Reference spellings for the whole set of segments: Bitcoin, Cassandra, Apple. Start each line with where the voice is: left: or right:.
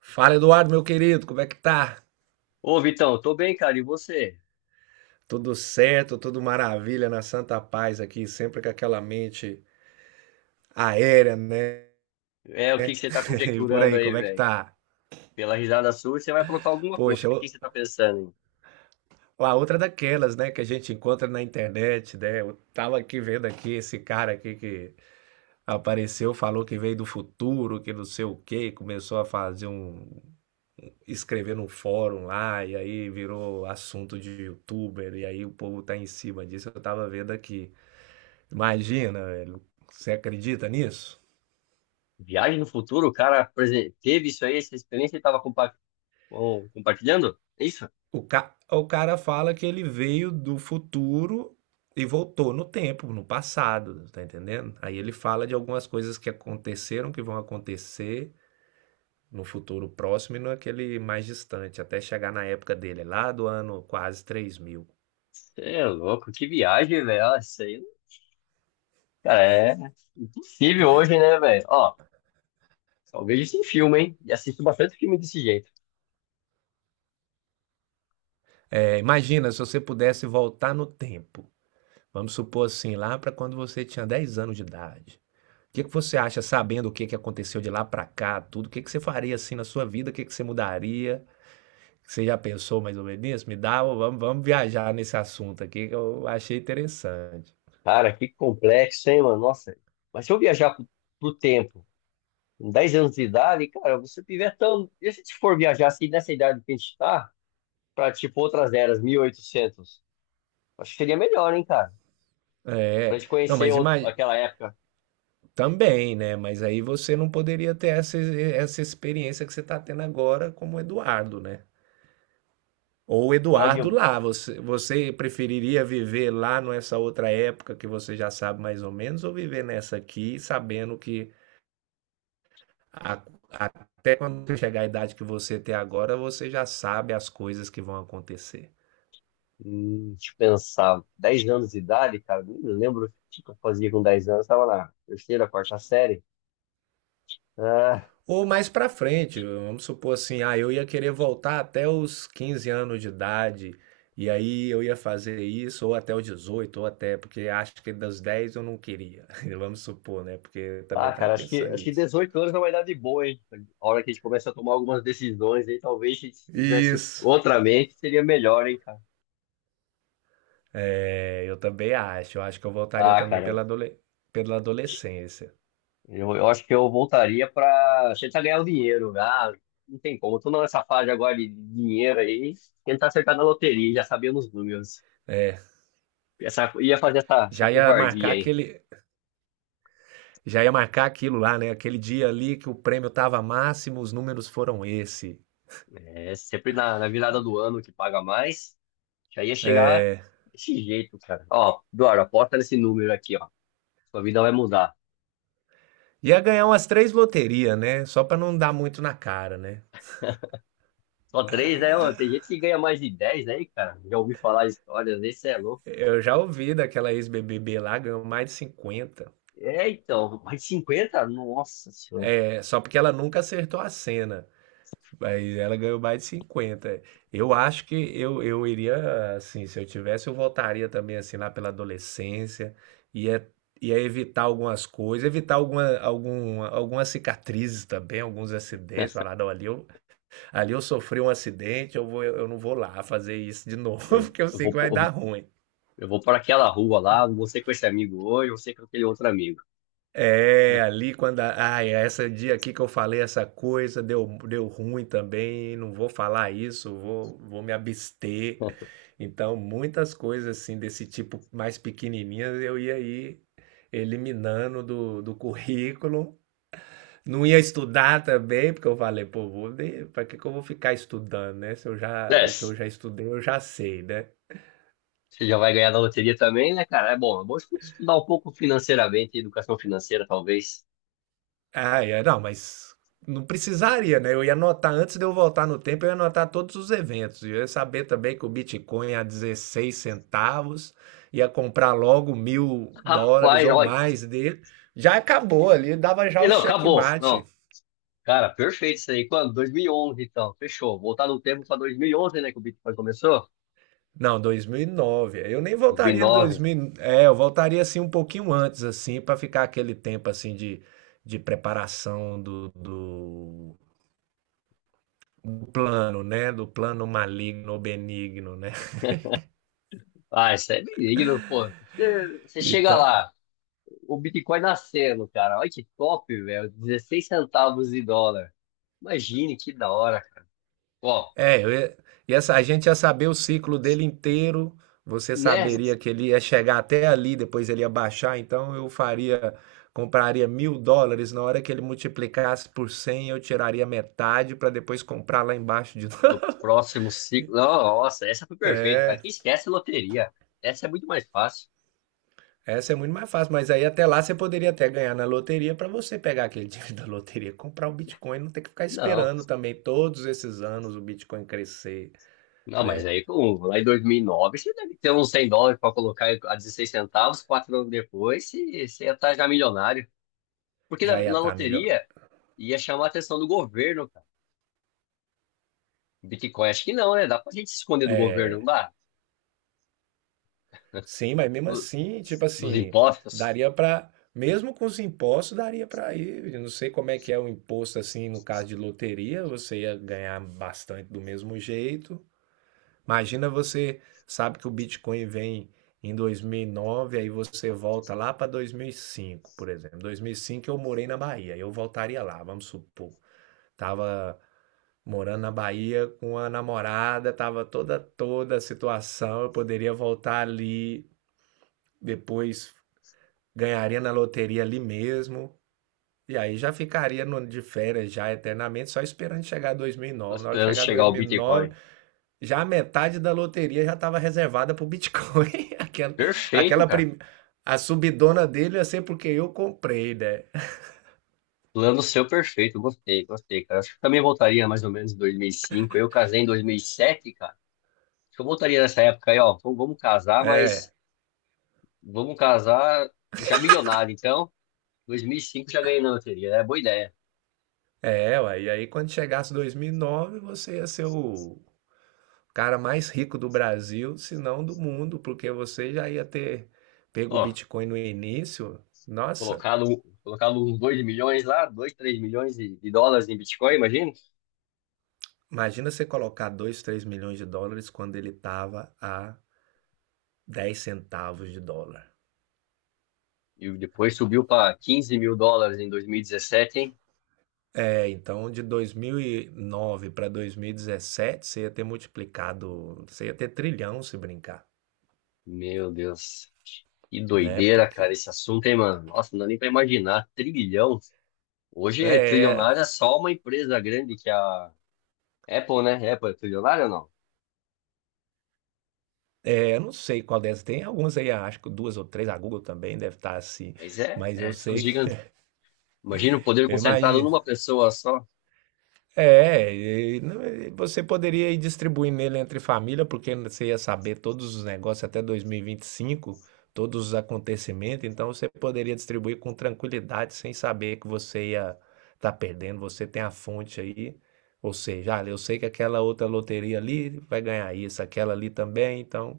right: Fala, Eduardo, meu querido, como é que tá?
left: Ô, Vitão, eu tô bem, cara. E você?
right: Tudo certo, tudo maravilha, na santa paz aqui, sempre com aquela mente aérea, né?
left: É, o que que você tá
right: E por
left: conjecturando
right: aí,
left: aí,
right: como é que
left: velho?
right: tá?
left: Pela risada sua, você vai aprontar alguma coisa.
right: Poxa,
left: O que que você tá pensando
right: a outra é daquelas, né, que a gente encontra na internet, né? Eu tava aqui vendo aqui esse cara aqui que apareceu, falou que veio do futuro, que não sei o quê, começou a escrever num fórum lá, e aí virou assunto de youtuber, e aí o povo tá em cima disso, eu tava vendo aqui. Imagina, velho. Você acredita nisso?
left: em? Viagem no futuro? O cara teve isso aí, essa experiência e tava compartilhando? É isso?
right: O cara fala que ele veio do futuro e voltou no tempo, no passado, tá entendendo? Aí ele fala de algumas coisas que aconteceram, que vão acontecer no futuro próximo e naquele mais distante, até chegar na época dele, lá do ano quase 3000.
left: Você é louco, que viagem, velho. Ah, isso aí, cara, é impossível hoje, né, velho? Ó, só vejo isso em filme, hein? E assisto bastante filme desse jeito.
right: É, imagina se você pudesse voltar no tempo. Vamos supor assim, lá para quando você tinha 10 anos de idade. O que que você acha, sabendo o que que aconteceu de lá para cá, tudo? O que que você faria assim na sua vida? O que que você mudaria? Você já pensou mais ou menos nisso? Me dá, vamos viajar nesse assunto aqui que eu achei interessante.
left: Cara, que complexo, hein, mano? Nossa. Mas se eu viajar pro tempo, com 10 anos de idade, cara, você tiver tão. E se a gente for viajar assim nessa idade que a gente tá, pra tipo outras eras, 1800 acho que seria melhor, hein, cara? Pra
right: É,
left: gente
right: não,
left: conhecer
right: mas imagina.
left: aquela época.
right: Também, né? Mas aí você não poderia ter essa experiência que você está tendo agora como Eduardo, né? Ou
left: Fala
right: Eduardo
left: de.
right: lá, você preferiria viver lá nessa outra época que você já sabe mais ou menos, ou viver nessa aqui sabendo que A- até quando você chegar à idade que você tem agora, você já sabe as coisas que vão acontecer.
left: Deixa eu pensar, 10 anos de idade, cara, nem lembro o que eu fazia com 10 anos, tava na terceira, quarta série. Ah,
right: Ou mais pra frente, vamos supor assim, ah, eu ia querer voltar até os 15 anos de idade, e aí eu ia fazer isso, ou até os 18 ou até, porque acho que dos 10 eu não queria. Vamos supor, né? Porque eu
left: ah,
right: também tava
left: cara, acho que,
right: pensando
left: acho que
right: nisso.
left: 18 anos é uma idade boa, hein? A hora que a gente começa a tomar algumas decisões aí, talvez se tivesse
right: Isso.
left: outra mente, seria melhor, hein, cara?
right: É, eu também acho. Eu acho que eu voltaria
left: Ah,
right: também
left: cara,
right: pela adolescência.
left: eu acho que eu voltaria para tentar ganhar o dinheiro. Ah, não tem como. Tô nessa fase agora de dinheiro aí. Tentar acertar na loteria, já sabia os números.
right: É.
left: Ia fazer essa
right: Já ia marcar
left: covardia aí.
right: aquele. Já ia marcar aquilo lá, né? Aquele dia ali que o prêmio tava máximo, os números foram esse.
left: É sempre na virada do ano que paga mais. Já ia chegar desse jeito, cara. Ó, Eduardo, aposta nesse número aqui, ó. Sua vida vai mudar.
right: Ia ganhar umas três loterias, né? Só pra não dar muito na cara, né?
left: Só três, né? Ó, tem gente que ganha mais de 10, aí, cara. Já ouvi falar histórias, esse é louco.
right: Eu já ouvi daquela ex-BBB lá, ganhou mais de 50.
left: É, então, mais de 50? Nossa senhora.
right: É, só porque ela nunca acertou a cena. Mas ela ganhou mais de 50. Eu acho que eu iria, assim, se eu tivesse, eu voltaria também, assim, lá pela adolescência. Ia, ia evitar algumas coisas, evitar algumas cicatrizes também, alguns acidentes. Falar, não, ali eu sofri um acidente, eu não vou lá fazer isso de novo,
left: Eu,
right: porque eu
left: eu
right: sei
left: vou,
right: que
left: eu
right: vai
left: vou
right: dar ruim.
left: Eu vou para aquela rua lá, vou ser com esse amigo hoje, vou ser com aquele outro amigo.
right: É, ali quando. A, ai, esse dia aqui que eu falei essa coisa, deu ruim também, não vou falar isso, vou me abster. Então, muitas coisas assim desse tipo mais pequenininhas eu ia aí eliminando do currículo. Não ia estudar também, porque eu falei, pô, vou, para que que eu vou ficar estudando, né? Se eu já, o que
left: Desce.
right: eu já estudei, eu já sei, né?
left: Você já vai ganhar da loteria também, né, cara? É bom estudar um pouco financeiramente, educação financeira, talvez.
right: Ah, é, não, mas não precisaria, né? Eu ia anotar, antes de eu voltar no tempo, eu ia anotar todos os eventos. Eu ia saber também que o Bitcoin a 16 centavos, ia comprar logo 1000 dólares
left: Rapaz,
right: ou
left: olha.
right: mais dele. Já acabou ali, dava já o
left: Não, acabou.
right: checkmate.
left: Não, cara, perfeito isso aí. Quando? 2011, então. Fechou. Voltar no tempo para 2011, né, que o Bitcoin começou?
right: Não, dois mil e nove. Eu nem voltaria em
left: 2009.
right: 2000. É, eu voltaria assim um pouquinho antes, assim, para ficar aquele tempo assim de preparação do plano, né? Do plano maligno ou benigno, né?
left: Ah, isso é benigno, pô. Você
right: E
left: chega
right: tá.
left: lá, o Bitcoin nascendo, cara. Olha que top, velho. 16 centavos de dólar. Imagine que da hora, cara. Ó,
right: É, eu ia- e essa, a gente ia saber o ciclo dele inteiro, você
left: né?
right: saberia que ele ia chegar até ali, depois ele ia baixar, então eu faria, compraria 1000 dólares, na hora que ele multiplicasse por 100, eu tiraria metade para depois comprar lá embaixo de novo.
left: No próximo ciclo. Não, nossa, essa foi perfeita, cara. Quem esquece loteria? Essa é muito mais fácil.
right: Essa é muito mais fácil, mas aí até lá você poderia até ganhar na loteria para você pegar aquele dinheiro da loteria, comprar o Bitcoin, não ter que ficar
left: Não,
right: esperando também todos esses anos o Bitcoin crescer,
left: não, mas
right: né?
left: aí lá em 2009 você deve ter uns 100 dólares para colocar a 16 centavos. 4 anos depois você ia estar já milionário. Porque
right: Já
left: na,
right: ia
left: na
right: estar melhor.
left: loteria ia chamar a atenção do governo, cara. Bitcoin, acho que não, né? Dá pra gente se esconder do governo, não
right: É,
left: dá?
right: sim, mas mesmo
left: Do-
right: assim, tipo
left: Dos
right: assim,
left: impostos.
right: daria pra. Mesmo com os impostos, daria pra ir. Eu não sei como é que é o imposto assim no caso de loteria, você ia ganhar bastante do mesmo jeito. Imagina, você sabe que o Bitcoin vem em dois mil e nove, aí você volta lá para 2005 por exemplo. Dois mil e cinco eu morei na Bahia, eu voltaria lá, vamos supor. Tava morando na Bahia com a namorada, tava toda a situação, eu poderia voltar ali depois, ganharia na loteria ali mesmo. E aí já ficaria no, de férias já eternamente, só esperando chegar
left: Tô
right: 2009. Na hora que
left: esperando
right: chegar
left: chegar o Bitcoin.
right: 2009, já a metade da loteria já estava reservada para o Bitcoin.
left: Perfeito,
right: Aquela
left: cara.
right: prim... A subidona dele ia ser porque eu comprei, né?
left: Plano seu perfeito, gostei, gostei, cara. Acho que eu também voltaria mais ou menos em 2005. Eu casei em 2007, cara. Acho que eu voltaria nessa época aí, ó. Vamos casar, mas
right: É,
left: vamos casar já milionário. Então, 2005 já ganhei na loteria, é boa ideia.
right: ué. E aí quando chegasse 2009, você ia ser o cara mais rico do Brasil, se não do mundo, porque você já ia ter pego o
left: Ó,
right: Bitcoin no início. Nossa,
left: colocado, colocar uns 2 milhões lá, 2, 3 milhões de dólares em Bitcoin, imagina.
right: imagina você colocar 2, 3 milhões de dólares quando ele estava a 10 centavos de dólar.
left: E depois subiu para 15 mil dólares em 2017, hein?
right: É, então de 2009 para 2017 você ia ter multiplicado, você ia ter trilhão se brincar,
left: Meu Deus. Que
right: né?
left: doideira, cara,
right: Porque
left: esse assunto, hein, mano? Nossa, não dá nem pra imaginar. Trilhão. Hoje,
right: é, é,
left: trilionário é só uma empresa grande que é a Apple, né? Apple é trilionária ou não?
right: eu não sei qual dessas tem, algumas aí acho que duas ou três, a Google também deve estar assim,
left: Mas
right: mas eu
left: são
right: sei,
left: gigantes. Imagina o poder
right: eu
left: concentrado
right: imagino.
left: numa pessoa só.
right: É, e não, e você poderia ir distribuindo ele entre família, porque você ia saber todos os negócios até 2025, todos os acontecimentos, então você poderia distribuir com tranquilidade, sem saber que você ia estar perdendo, você tem a fonte aí, ou seja, ah, eu sei que aquela outra loteria ali vai ganhar isso, aquela ali também, então.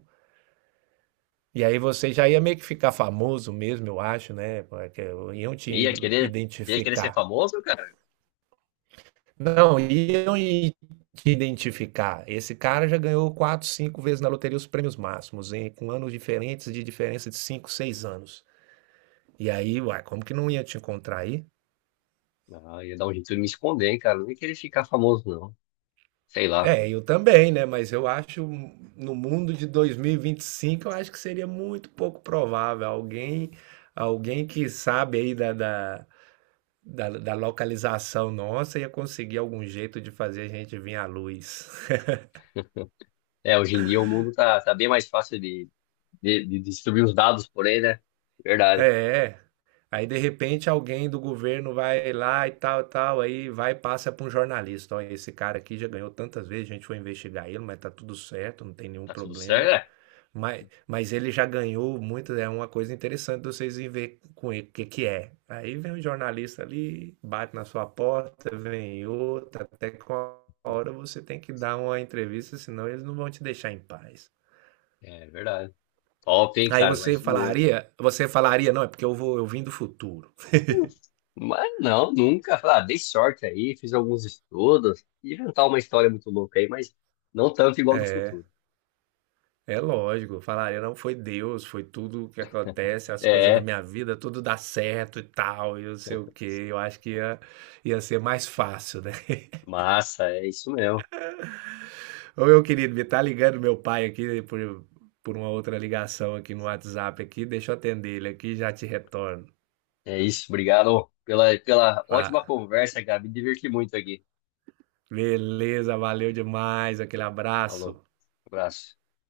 right: E aí você já ia meio que ficar famoso mesmo, eu acho, né? Porque iam te
left: Ia querer, ia querer ser
right: identificar.
left: famoso, cara?
right: Não, iam e te identificar. Esse cara já ganhou quatro, cinco vezes na loteria os prêmios máximos, em, com anos diferentes, de diferença de cinco, seis anos. E aí, uai, como que não ia te encontrar aí?
left: Ah, ia dar um jeito de me esconder, hein, cara? Não ia querer ficar famoso, não. Sei lá.
right: É, eu também, né? Mas eu acho, no mundo de 2025, eu acho que seria muito pouco provável alguém, alguém que sabe aí da localização nossa, ia conseguir algum jeito de fazer a gente vir à luz.
left: É, hoje em dia o mundo tá bem mais fácil de distribuir os dados por aí, né?
right: É.
left: Verdade.
right: é. Aí de repente alguém do governo vai lá e tal, tal, aí vai e passa para um jornalista. Olha, esse cara aqui já ganhou tantas vezes, a gente foi investigar ele, mas tá tudo certo, não tem nenhum
left: Tá tudo certo,
right: problema.
left: né?
right: Mas ele já ganhou muito, é uma coisa interessante de vocês irem ver com ele o que que é. Aí vem um jornalista ali, bate na sua porta, vem outra, até que uma hora você tem que dar uma entrevista, senão eles não vão te deixar em paz.
left: É verdade. Top, hein,
right: Aí
left: cara?
right: você
left: Imagina.
right: falaria, não, é porque eu vim do futuro.
left: Mas não, nunca. Falei, ah, dei sorte aí, fiz alguns estudos, inventar uma história muito louca aí, mas não tanto igual do futuro.
right: É lógico, falaria, não, foi Deus, foi tudo o que acontece, as coisas na
left: É,
right: minha vida, tudo dá certo e tal, e não sei o quê. Eu acho que ia ser mais fácil, né?
left: massa, é isso mesmo.
right: Ô, meu querido, me tá ligando meu pai aqui por uma outra ligação aqui no WhatsApp aqui, deixa eu atender ele aqui e já te retorno.
left: É isso, obrigado pela ótima
right: Fa-
left: conversa, Gabi. Me diverti muito aqui.
right: Beleza, valeu demais, aquele
left: Falou,
right: abraço.
left: abraço.